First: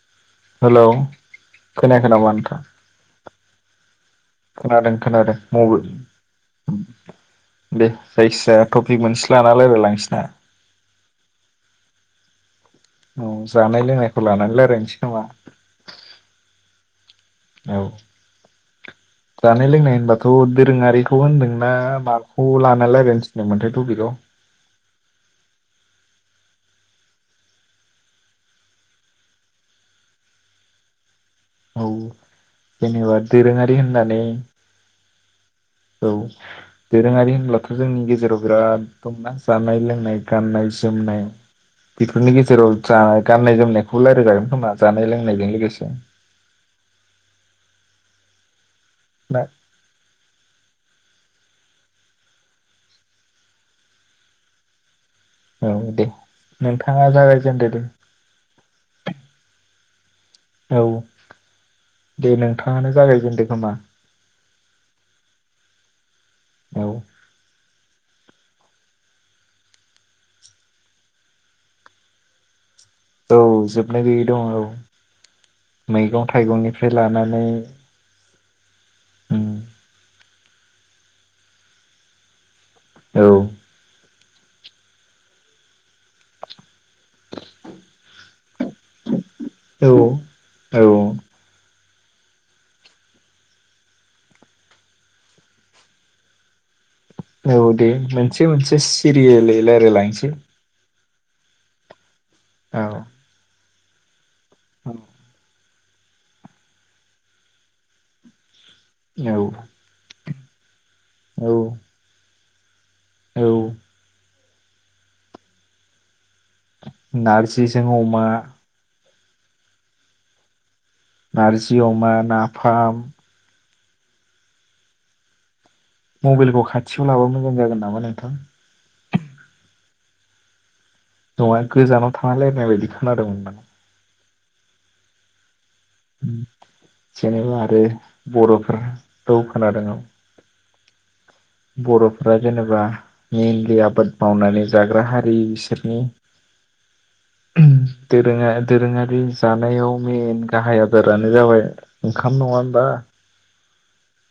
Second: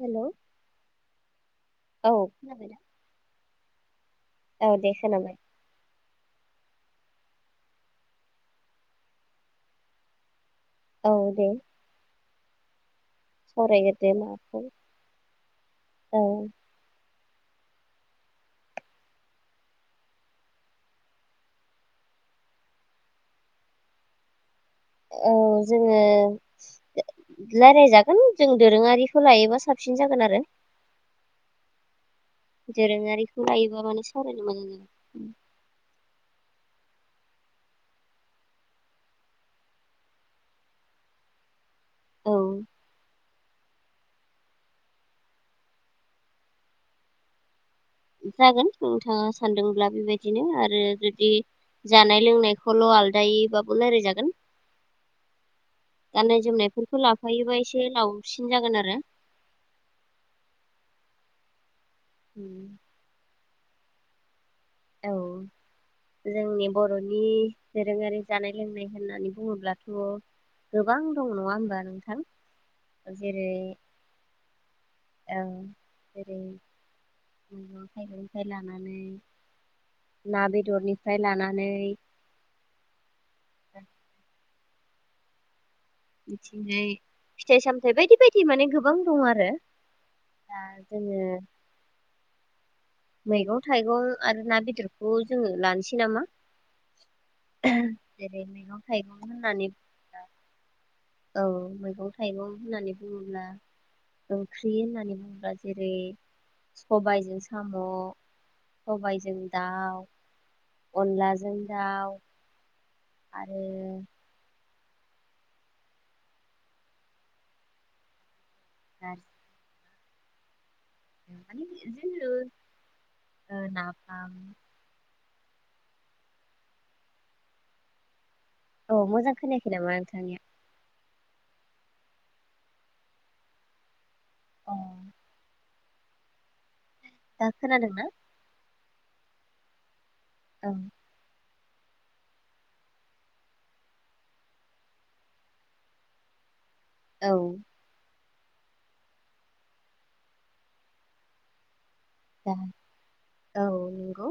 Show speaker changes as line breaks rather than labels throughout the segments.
Hello
hello खोनायाखै
औ
नामा नोंथां?
औ दे
खोनादों खोनादों
खोनाबाय
[unintelligible] दे जायखिजाया टपिक मोनसे लाना रायलायलांसै ना?
औ दे।
औ जानाय
सावरायग्रोदो
लोंनायखौ लानानै
माखौ
लायरायनोसै नामा?
औ
औ जानाय लोंनाय होनबाथ' दोरोङारिखौ होनदोंना माखौ लाना लायरायनो थिनदों मोनथाय टपिकआव।
औ जोङो लायरायजागोन जों दोरोङारिखौ लायोबा साबसिन जागोन आरो।
औ जेनेबा
दोरोङारिखौ
दोरोङारि
लायोबा माने
होननानै
सावरायनो मोजां जागोन
औ दोरोङारि होनब्लाथ' जोंनि गेजेराव बिराद दंना जानाय लोंनाय, गाननाय जोमनाय
औ
बेफोरनि गेजेराव जा गाननाय जोमनायखौ लायरायजागोन खोमा जानाय लोंनायजों लोगोसे।
जागोन। नोंथाङा
ना
सानदोंब्ला बेबायदिनो आरो जुद दि जानाय लोंनायखौल' आलदायैबाबो लायरायजागोन।
औ दे
गाननाय जोमनायफोरखौ
नोंथाङा
लाफायोबा
जागायजेनदो दे
एसे लावसिन जागोन आरो।
औ दे नोंथाङानो जागायजेनदो। समा
औ जोंनि
औ
बर'नि दोरोङारि जानाय लोंनाय होननानै बुङोब्लाथ गोबां दं नङा हनबा नोंथां?
औ
जेरै
जोबनो गैयै दं औ मैगं थाइगंनिफ्राय लानानै
उम मैगं निफ्राय लानानै
उम
ना बेदरनिफ्राय लानानै
औ
बिदिनो फिथाइ सामथाय बायदि बायदि माने गोबां दं आरो।
औ
आरो
औ
दा जोङो मैगं थाइगं आरो ना बेदरखौ जोङो लानोसै नामा
औ दे
जेरै
मोनसे
मैगं
मोनसे
थाइगं
सिरियलयै
होननानै
रायलायलांसै।
औ मैगं थाइगं
औ
होननानै बुङोब्ला ओंख्रि होननानै बुङोबा जो जेरै सबायजों सा साम
औ
सबायजों दाउ
औ
अनलाजों दाउ
औ
आरो
नारजिजोंं अमा
नारजि माने
नारजि अमा नाफाम
फाम
मबाइलखौ खाथियाव लाबा मोजां जागोन नामा नोंथां।
औ मोजां खोनायाखै नामा नोंथांनिया
नङा गोजानाव थाना रायलायनाय बायदि खोनादोंमोनां
अ
उम
दा
जेनेबा आरो
खोनादोंना?
बर'फोरा औ खोनादों औ
औ
बर'फोरा जेनेबा मेइनलि आबाद मावनानै जाग्रा हारि बिसोरनि दोरोङा दोरोङारि जानायाव मेन गाहाय आदारानो जाबाय ओंखाम नङा
औ
होमबा
नंगौ।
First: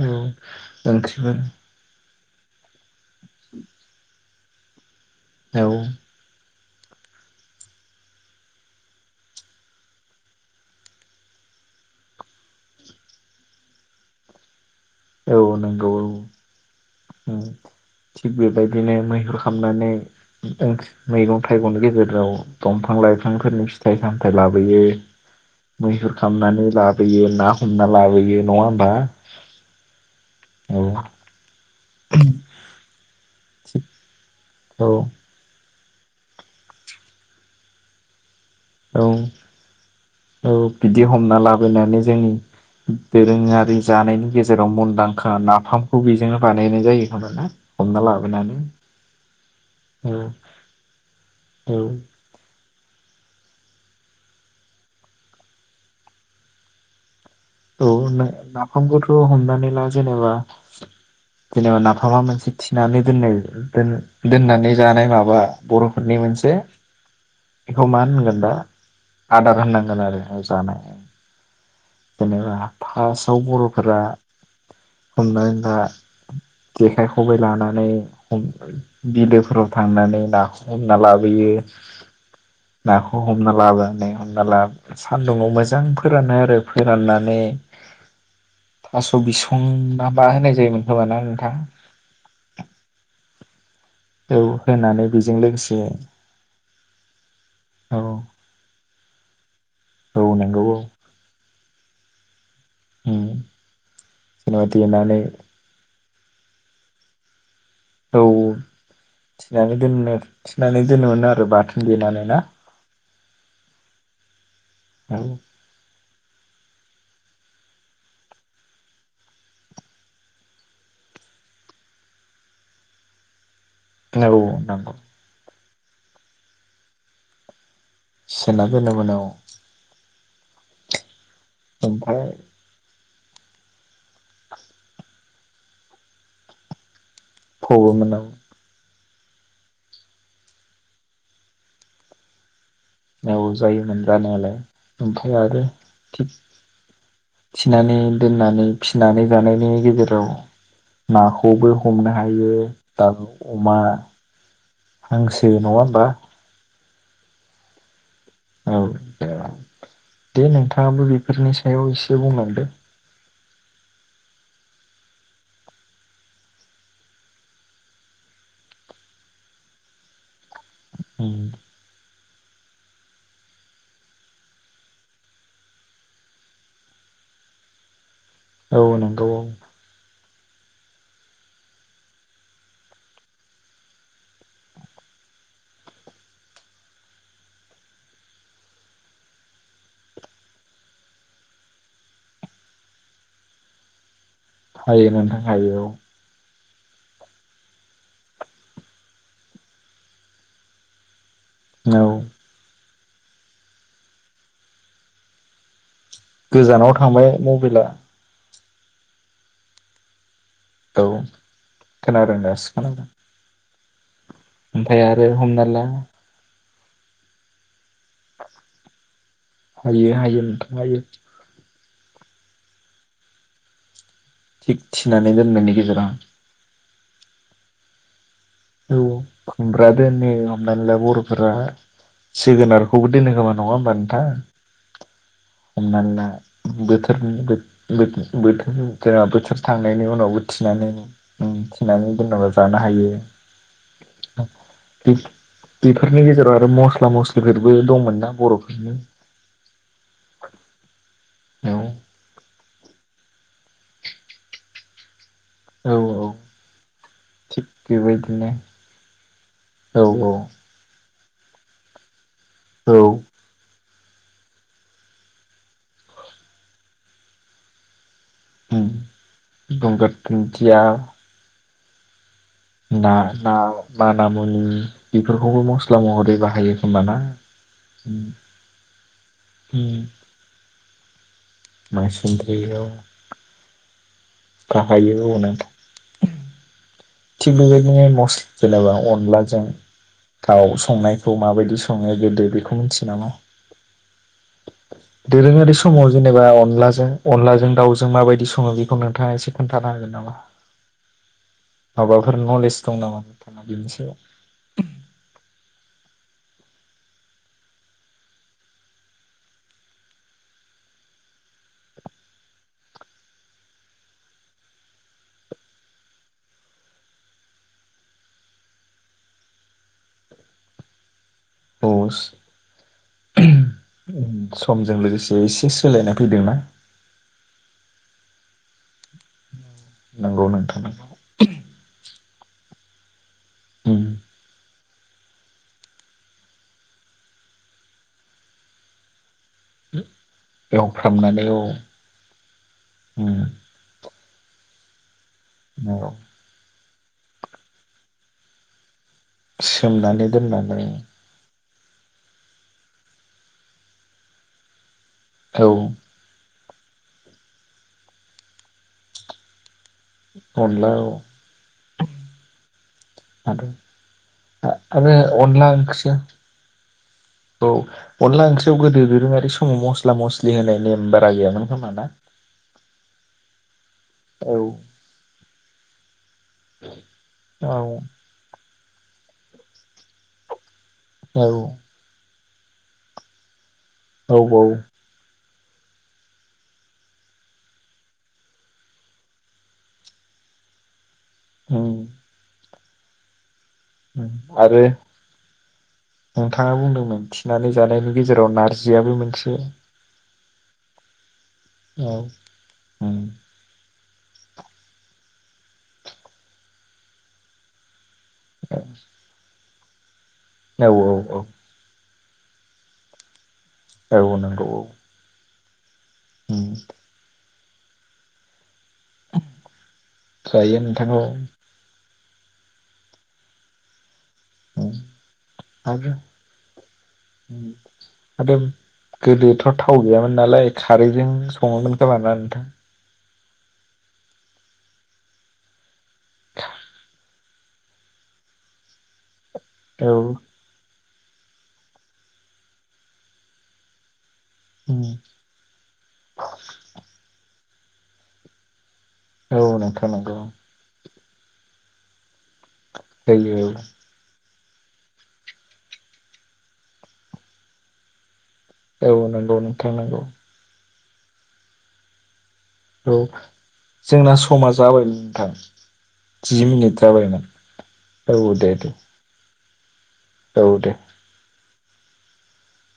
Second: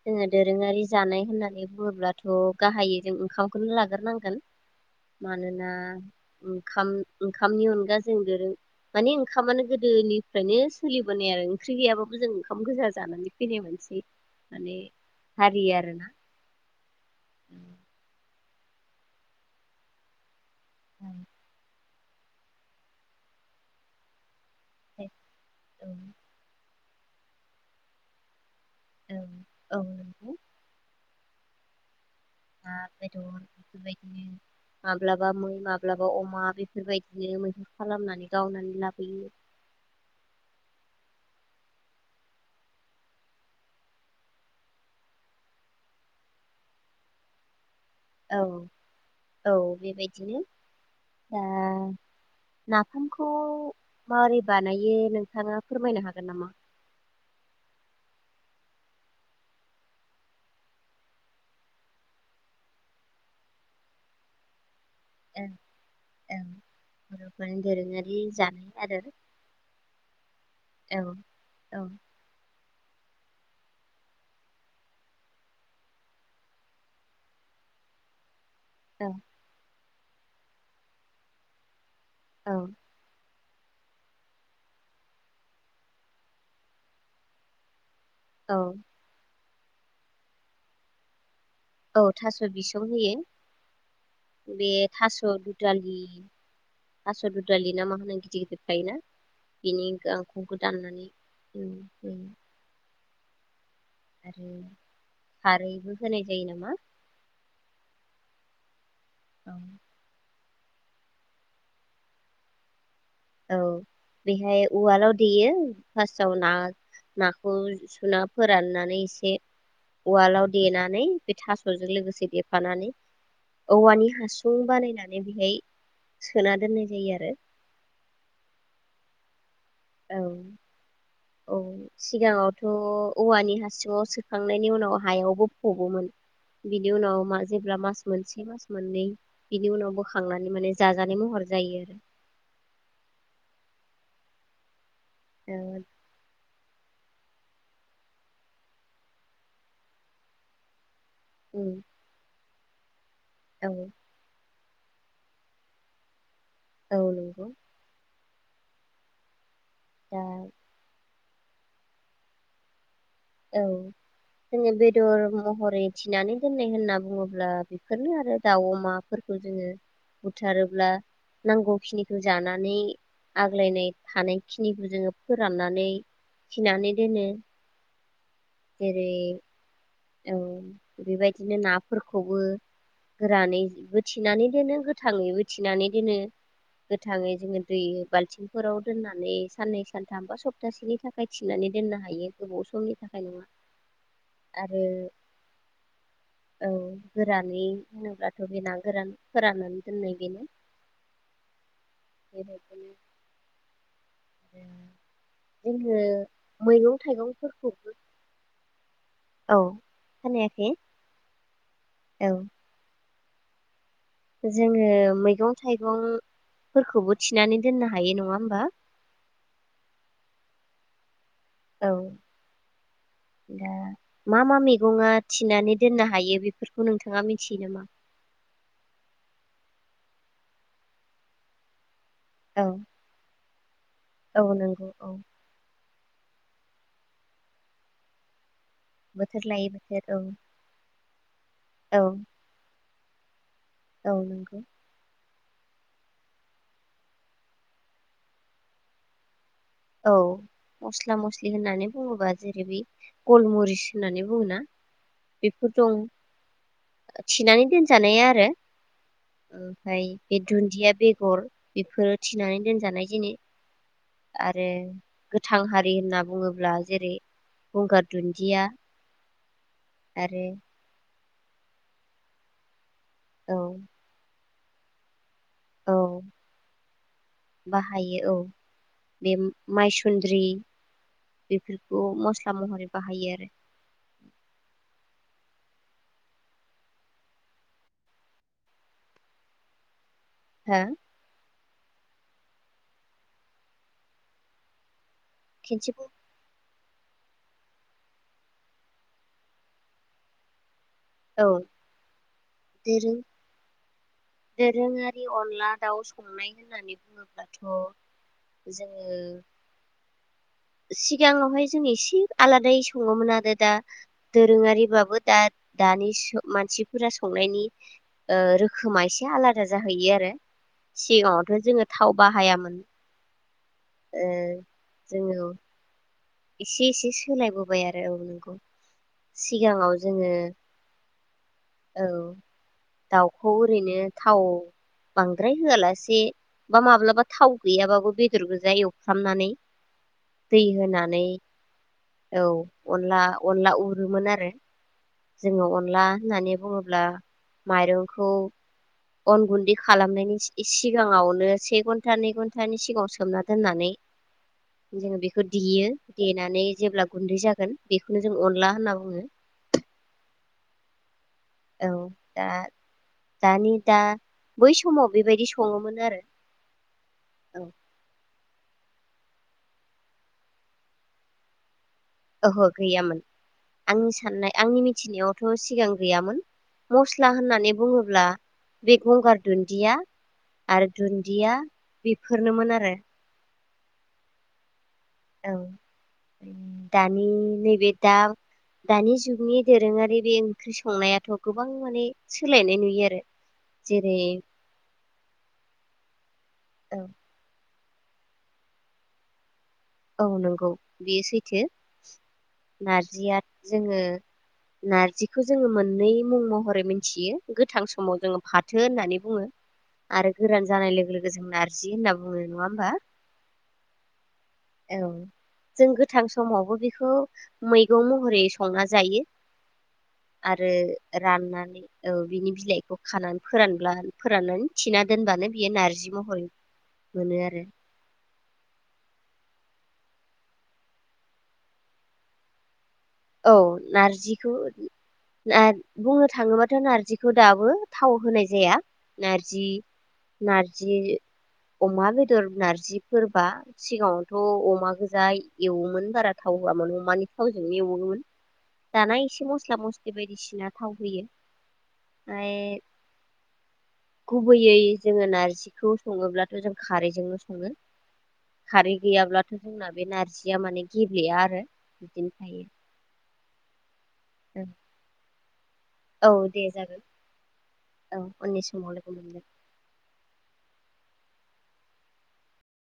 औ
जोङो दोरोङारि जानाय
ओंख्रिफोर
होननानै बुङोब्ला थ' गाहायै जों ओंखामखौनो लाग्रोनांगोन। मानोना
औ
ओ ओंखाम ओंखामनि अनगा जों देरो माने ओंखामानो गोदोनिफ्रायनो सोलिबोनाय आरो ओंख्रि गैया जों ओंखाम गोजा जानानै फैनाय मानसि माने
औ
हारि
नोंगौ औ।
आरोना
उम। थिग बेबायदिनो मैहुर खालामनानै मैगं थाइगंनि गेजेर गाव दंफां लाइफांफोरनि फिथाइ सामथाय लाबोयो
औ
मैहुर खालामनानै लाबो लाबोयो ना हमना लाबोयो नङा होमबा।
औ औ नंगौ
औ।
ना बेदर
थिग
बायदि
औ
माब्लाबा मै माब ब्लाबा अमा बेफोरबायदिनो मैहुर खालामनानै गावनानै
औ
लाबोयो।
औ बिदि हमना लाबोनानै जोंनि दोरोङारि जानायनि गेजेराव मुंदांखा नाफामखौ बेजोंनो बानायनाय जायो होमबा ना। हमना
औ
लाबोनानै
औ
औ
बेबायदिनो दा ना
औ
नाफामखौ माबोरै बानायो नोंथाङा फोरमायनो हागोन नामा?
औ नाफामखौथ' हमनानै ला जेनेबा जेनेबा नाफामा मोनसे थिनानै दोननाय दोननानै जानाय माबा
ओं
बर'फोरनि
ओं
मोनसे
बर'फोरनि
बेखौ मा
दोरोङारि
होनगोन दा
जानाय आदार
आदार होननांगोन आरो जानाय
औ औ
फार्स्टआव बर'फोरा हमनानैला जेखाय खबाय लानानै
औ
बिलोफोराव थांनानै नाखौ हमना लाबोयो।
औ
नाखौ हमना लाबोनानै हमना ला सान्दुंआव मोजां फोरानो आरो। फोराननानै
औ
थास‌' बिसु [unintelligible] माबा होनाय जायोमोन खोमाना नोंथां।
औ थास'बिसं होयो।
औ
बे
होनानै बेजों लोगोसे
थासदुदालि थासदुुदालिना
औ
माहोनो गिदिर गिदिर थायोना। बिनि
औ नंगौ
गांखखो दाननानै होयो औ।
ओम
आरो खारैबो होनायजायोनामा।
औ औ। थिनानै दोननोर। थिनानै दोननोमोनोआरो बाथोनदेनानै ना।
औ बेहाय
औ
उवालावदेयो। फासआव ना नाखौ सुना फोराननानै एसे उवालाव देनानै बेथासजों लोगोसे देफानानै।
औ
औवानिहासुं
नंगौ
बानायनानै बेहाय। सोनादोननाय जायोआरो।
[unintelligible]
औ। औ
ओमफ्राय
सिगाङावथ' औवानि हसिङाव सोखांनायनिउनाव हायावबो फबमोन बिनिउनाव मा जेब्ला
फबोमोन औ
मासमोनसे मासमोननै। बिनिउनाव बोखांनानै माने जाजानायमहर जायोआरो।
औ जायोमोन जानायालाय। ओमफायआरो थिग। थिनानै दोननानै फिनानै बानायनायनि गेजेराव। नाखौबो हमनोहायो। दाउ
औ
अमा। हांसो नङाहोमबा।
औ नंगौ।
औ
दा
दे नोंथाङाबो बेफोरनिसायाव एसेबुंलांदो।
औ जोङो बेदर महरै थिनानै दोननायहोनना बुङोब्ला बेफोरनोआरो दाउ अमाफोरखौजोङो बुद बुथारोब्ला
उम
नांगौखिनि जानानै आग्लायनाय थानायखिनिखोजोङो फोराननानै थिनानैदोनो।
औ नोंगौ औ।
औ बेबायदिनो नाफोरखौबो गोरानैबो थिनानैदोनो गोथाङैबो थिनानैदोनो गोथाङैजोङो दै बाल्थिंफोराव दोननानै साननै सानथाम बा सप्तासेनिथाखाय थिनानै दोननोहायो गोबाव समनिथाखायनङा।
हायो नोंथां हायो औ
औ गोरानै होनोब्लाथ बे नागोरान फोराननानैदोननाय बेनो।
औ
बेबायदि। जोङो
गोजानाव
मैगं
थांबाय मबाइला
थाइगंफोरखौबो औ खोनायाखै
औ
औ
खोनादों दासो खोनादों।
जोङो
ओमफ्राय आरो
मैगं
हमना ला
थाइगं फोरखौबो थिनानै दोनना हा
हायो हायो नोथां। हायो।
औ दा मा मा
थिग
मैगङा
दोननायनि
थिनानै दोननो
गेजेराव
हायो बेफोरखौ बे नोंथाङा मिथियो नामा?
औ खुमब्रा दोनो हमनानै ला बर'फोरा
औ
जोगोनारखौबो दोनो खोमा नङा होमबा नोंथां
औ नंगौ औ
हमनानै ला बोथोरनि बोथोर जेनेबा बोथोर थांनायनि उनावबो थिनानै
औ
थिनानै दोननाबो जानो हायो।
औ नंगौ।
बेफोरनि गेजेराव आरो मस्ला मस्लिफोरबो दंमोनना बर'फोरनि?
औ मस्ला मस्लि
औ
होननानै बुङोबा जेरै बे गलमरिस होननानै बुङोना? बेफोर
औ
दं
औ थिग
थिनानै दोनजानाया आरो
बेबायदिनो औ
ओमफ्राय
औ
बे दुन्दिया बेगर रहर बेफोर थिनानै
औ
दोनजानाय जिनि आरो गोथां हारि होनना बुङोब्ला जेरै गंगार दुन्दिया
गंगार
आरो
दुन्दिया ना ना
औ
मा नाम? मनि बेफोरखौबो
औ
मस्ला महरै बाहायोखोमा ना?
बाहायो औ बे माइसुन्द्रि बेफोरखौ मस्ला
माइसुन्द्रियाव
महरै बाहायो आरो
बाहायो औ नोंथां। थिग बेबायदिनो मस्ला जेनेबा अनलाजों थाव
हो
संनायखौ माबायदि संनाया गोदो बेखौ मिथियो नामा? दोरोङारि
खनसेबो
समाव जेनेबा अनला अनलाजों दावउजों माबायदि सङो बेखौ नोंथाङा एसे खोन्थानो हागोन नामा?
औ।
माबाफोर नलेज दं
दोरों
नामा नोंथाङा बेनि सायाव
दोरोङारि अनला दाउ संनाय होननानै बुङोब्लाथ' जोङो सिगाङावहाय जों एसे आलादायै सङोमोन आरो दा दोरोङारिबाबो दा दानि मानसिफोरा संनायनि ओ रोखोमा एसे आलादा जाहैयो आरो सिगाङाव जोङो
औ
थाव बाहायामोन ओ
समजों लोगोसे
जोङो
एसे सोलायनाय फैदोंना
एसे एसे सोलायबोबाय आरो। औ नंगौ। सिगाङाव जोङो
नंगौ नोंथां
औ दाउ खौ ओरैनो
उम
थाव बांद्राय होआलासे बा माब्लाबा थाव गैयाबाबो बेदर गोजा एवफ्रामनानै
एवफ्रा
नानै अनला
उम
अनला उरोमोन आरो जोङो अनला
औ
होननानै बुङो ब्ला माइरंखौ अन गुन्दै
सोमनानै
खालामनायनि एसे
दोननानै
सिगाङावनो से घन्टा नै घन्टानि सिगाङाव सोमना दोननानै जोङो बेखौ
औ
देयो देनानै जेब्ला गुन्दै जागोन बेखौनो जों अनला होनना बुङो।
अनला औ।
औ दा
आरो
दानि दा बै समाव बेबायदि
अनला
सङोमोन
ओंख्रिया
आरो औ
अनला ओंख्रियाव गोदो दोरोङारि समाव मसला मसलि होनाय नेम बारा गैयामोन खोमा ना?
ओहो गैयामोन आंनि
औ
साननाय आंनि मिथिनायावथ' सिगां गैयामोन। मसला होननानै
औ
बुङोब्ला बे गंगार दुन्दिया आरो दुन्दिया
औ
बे फोरनोमोन आरो।
औ औ।
औ दानि नैबे दा दानि जुगनि दोरोङारि बे ओंख्रि संनाया गोबां
उम
माने सोलायनाय नुयो। आरो जेरै
आरो नोंथाङा
औ
बुंदोंमोन थिनानै जानायनि गेजेराव नारजियाबो मोनसे
औ नंगौ बेयो सै थो
औ उम
नारजिया जोङो नारजिखौ जोङो मोननै मुं महरै मोनथियो गोथां समाव जोङो फाथो होननानै बुङो। आरो गोरान जानाय
औ
लोगो
औ
लोगो जों नार्जि होनना बुङो नङा होनबा
औ औ नंगौ औ
जों गोथां
उम
समावबो बेखौ मैगं महरै संना जायो आरो
जायो नोंथां औ
राननानै औ बिनि बिलाइखौ खानानै फोरानब्ला फोराननानै
उम
थिना दोनबानो बियो नारजि
आरो
महरै मोनो आरो
उम आरो गोदोथ' थाव गैयामोन नालाय खारैजों सङोमोन खोमाना नोंथां?
औ नारजिखौ नार बुंनो थाङोबाथ' नारजिखौ दाबो थाव होनाय जाया नार जि
औ
नारजि अमा बेदर नारजिफोरबा सिगाङाव थ' अमा
उम
गोजा एवोमोन बारा थाव होयामोन अमानि थाव एवो एवो मोन दाना एसे
औ
मस्ला
नोंथां
मस्लि
नंगौ
बायदिसिना थाव होयो ओमफ्राय
[unintelligible]
गुबैयै जोङो नार्जिखौ सङोब्लाथ' जों खारैजोंनो सङो। खारै
औ औ
गैयाब्लाथ'
नंगौ नोंथां
जोंना बे
नंगौ।
नारजिया माने गेब्लेया आरो बिदिनो थायो
औ जोंना समा जाबायमोन
औ
नोंथां जि
दे
मिनिट
जागोन
जाबायमोन औ
उननि
दे
समाव
दे
लोगो मोनगोन
औ दे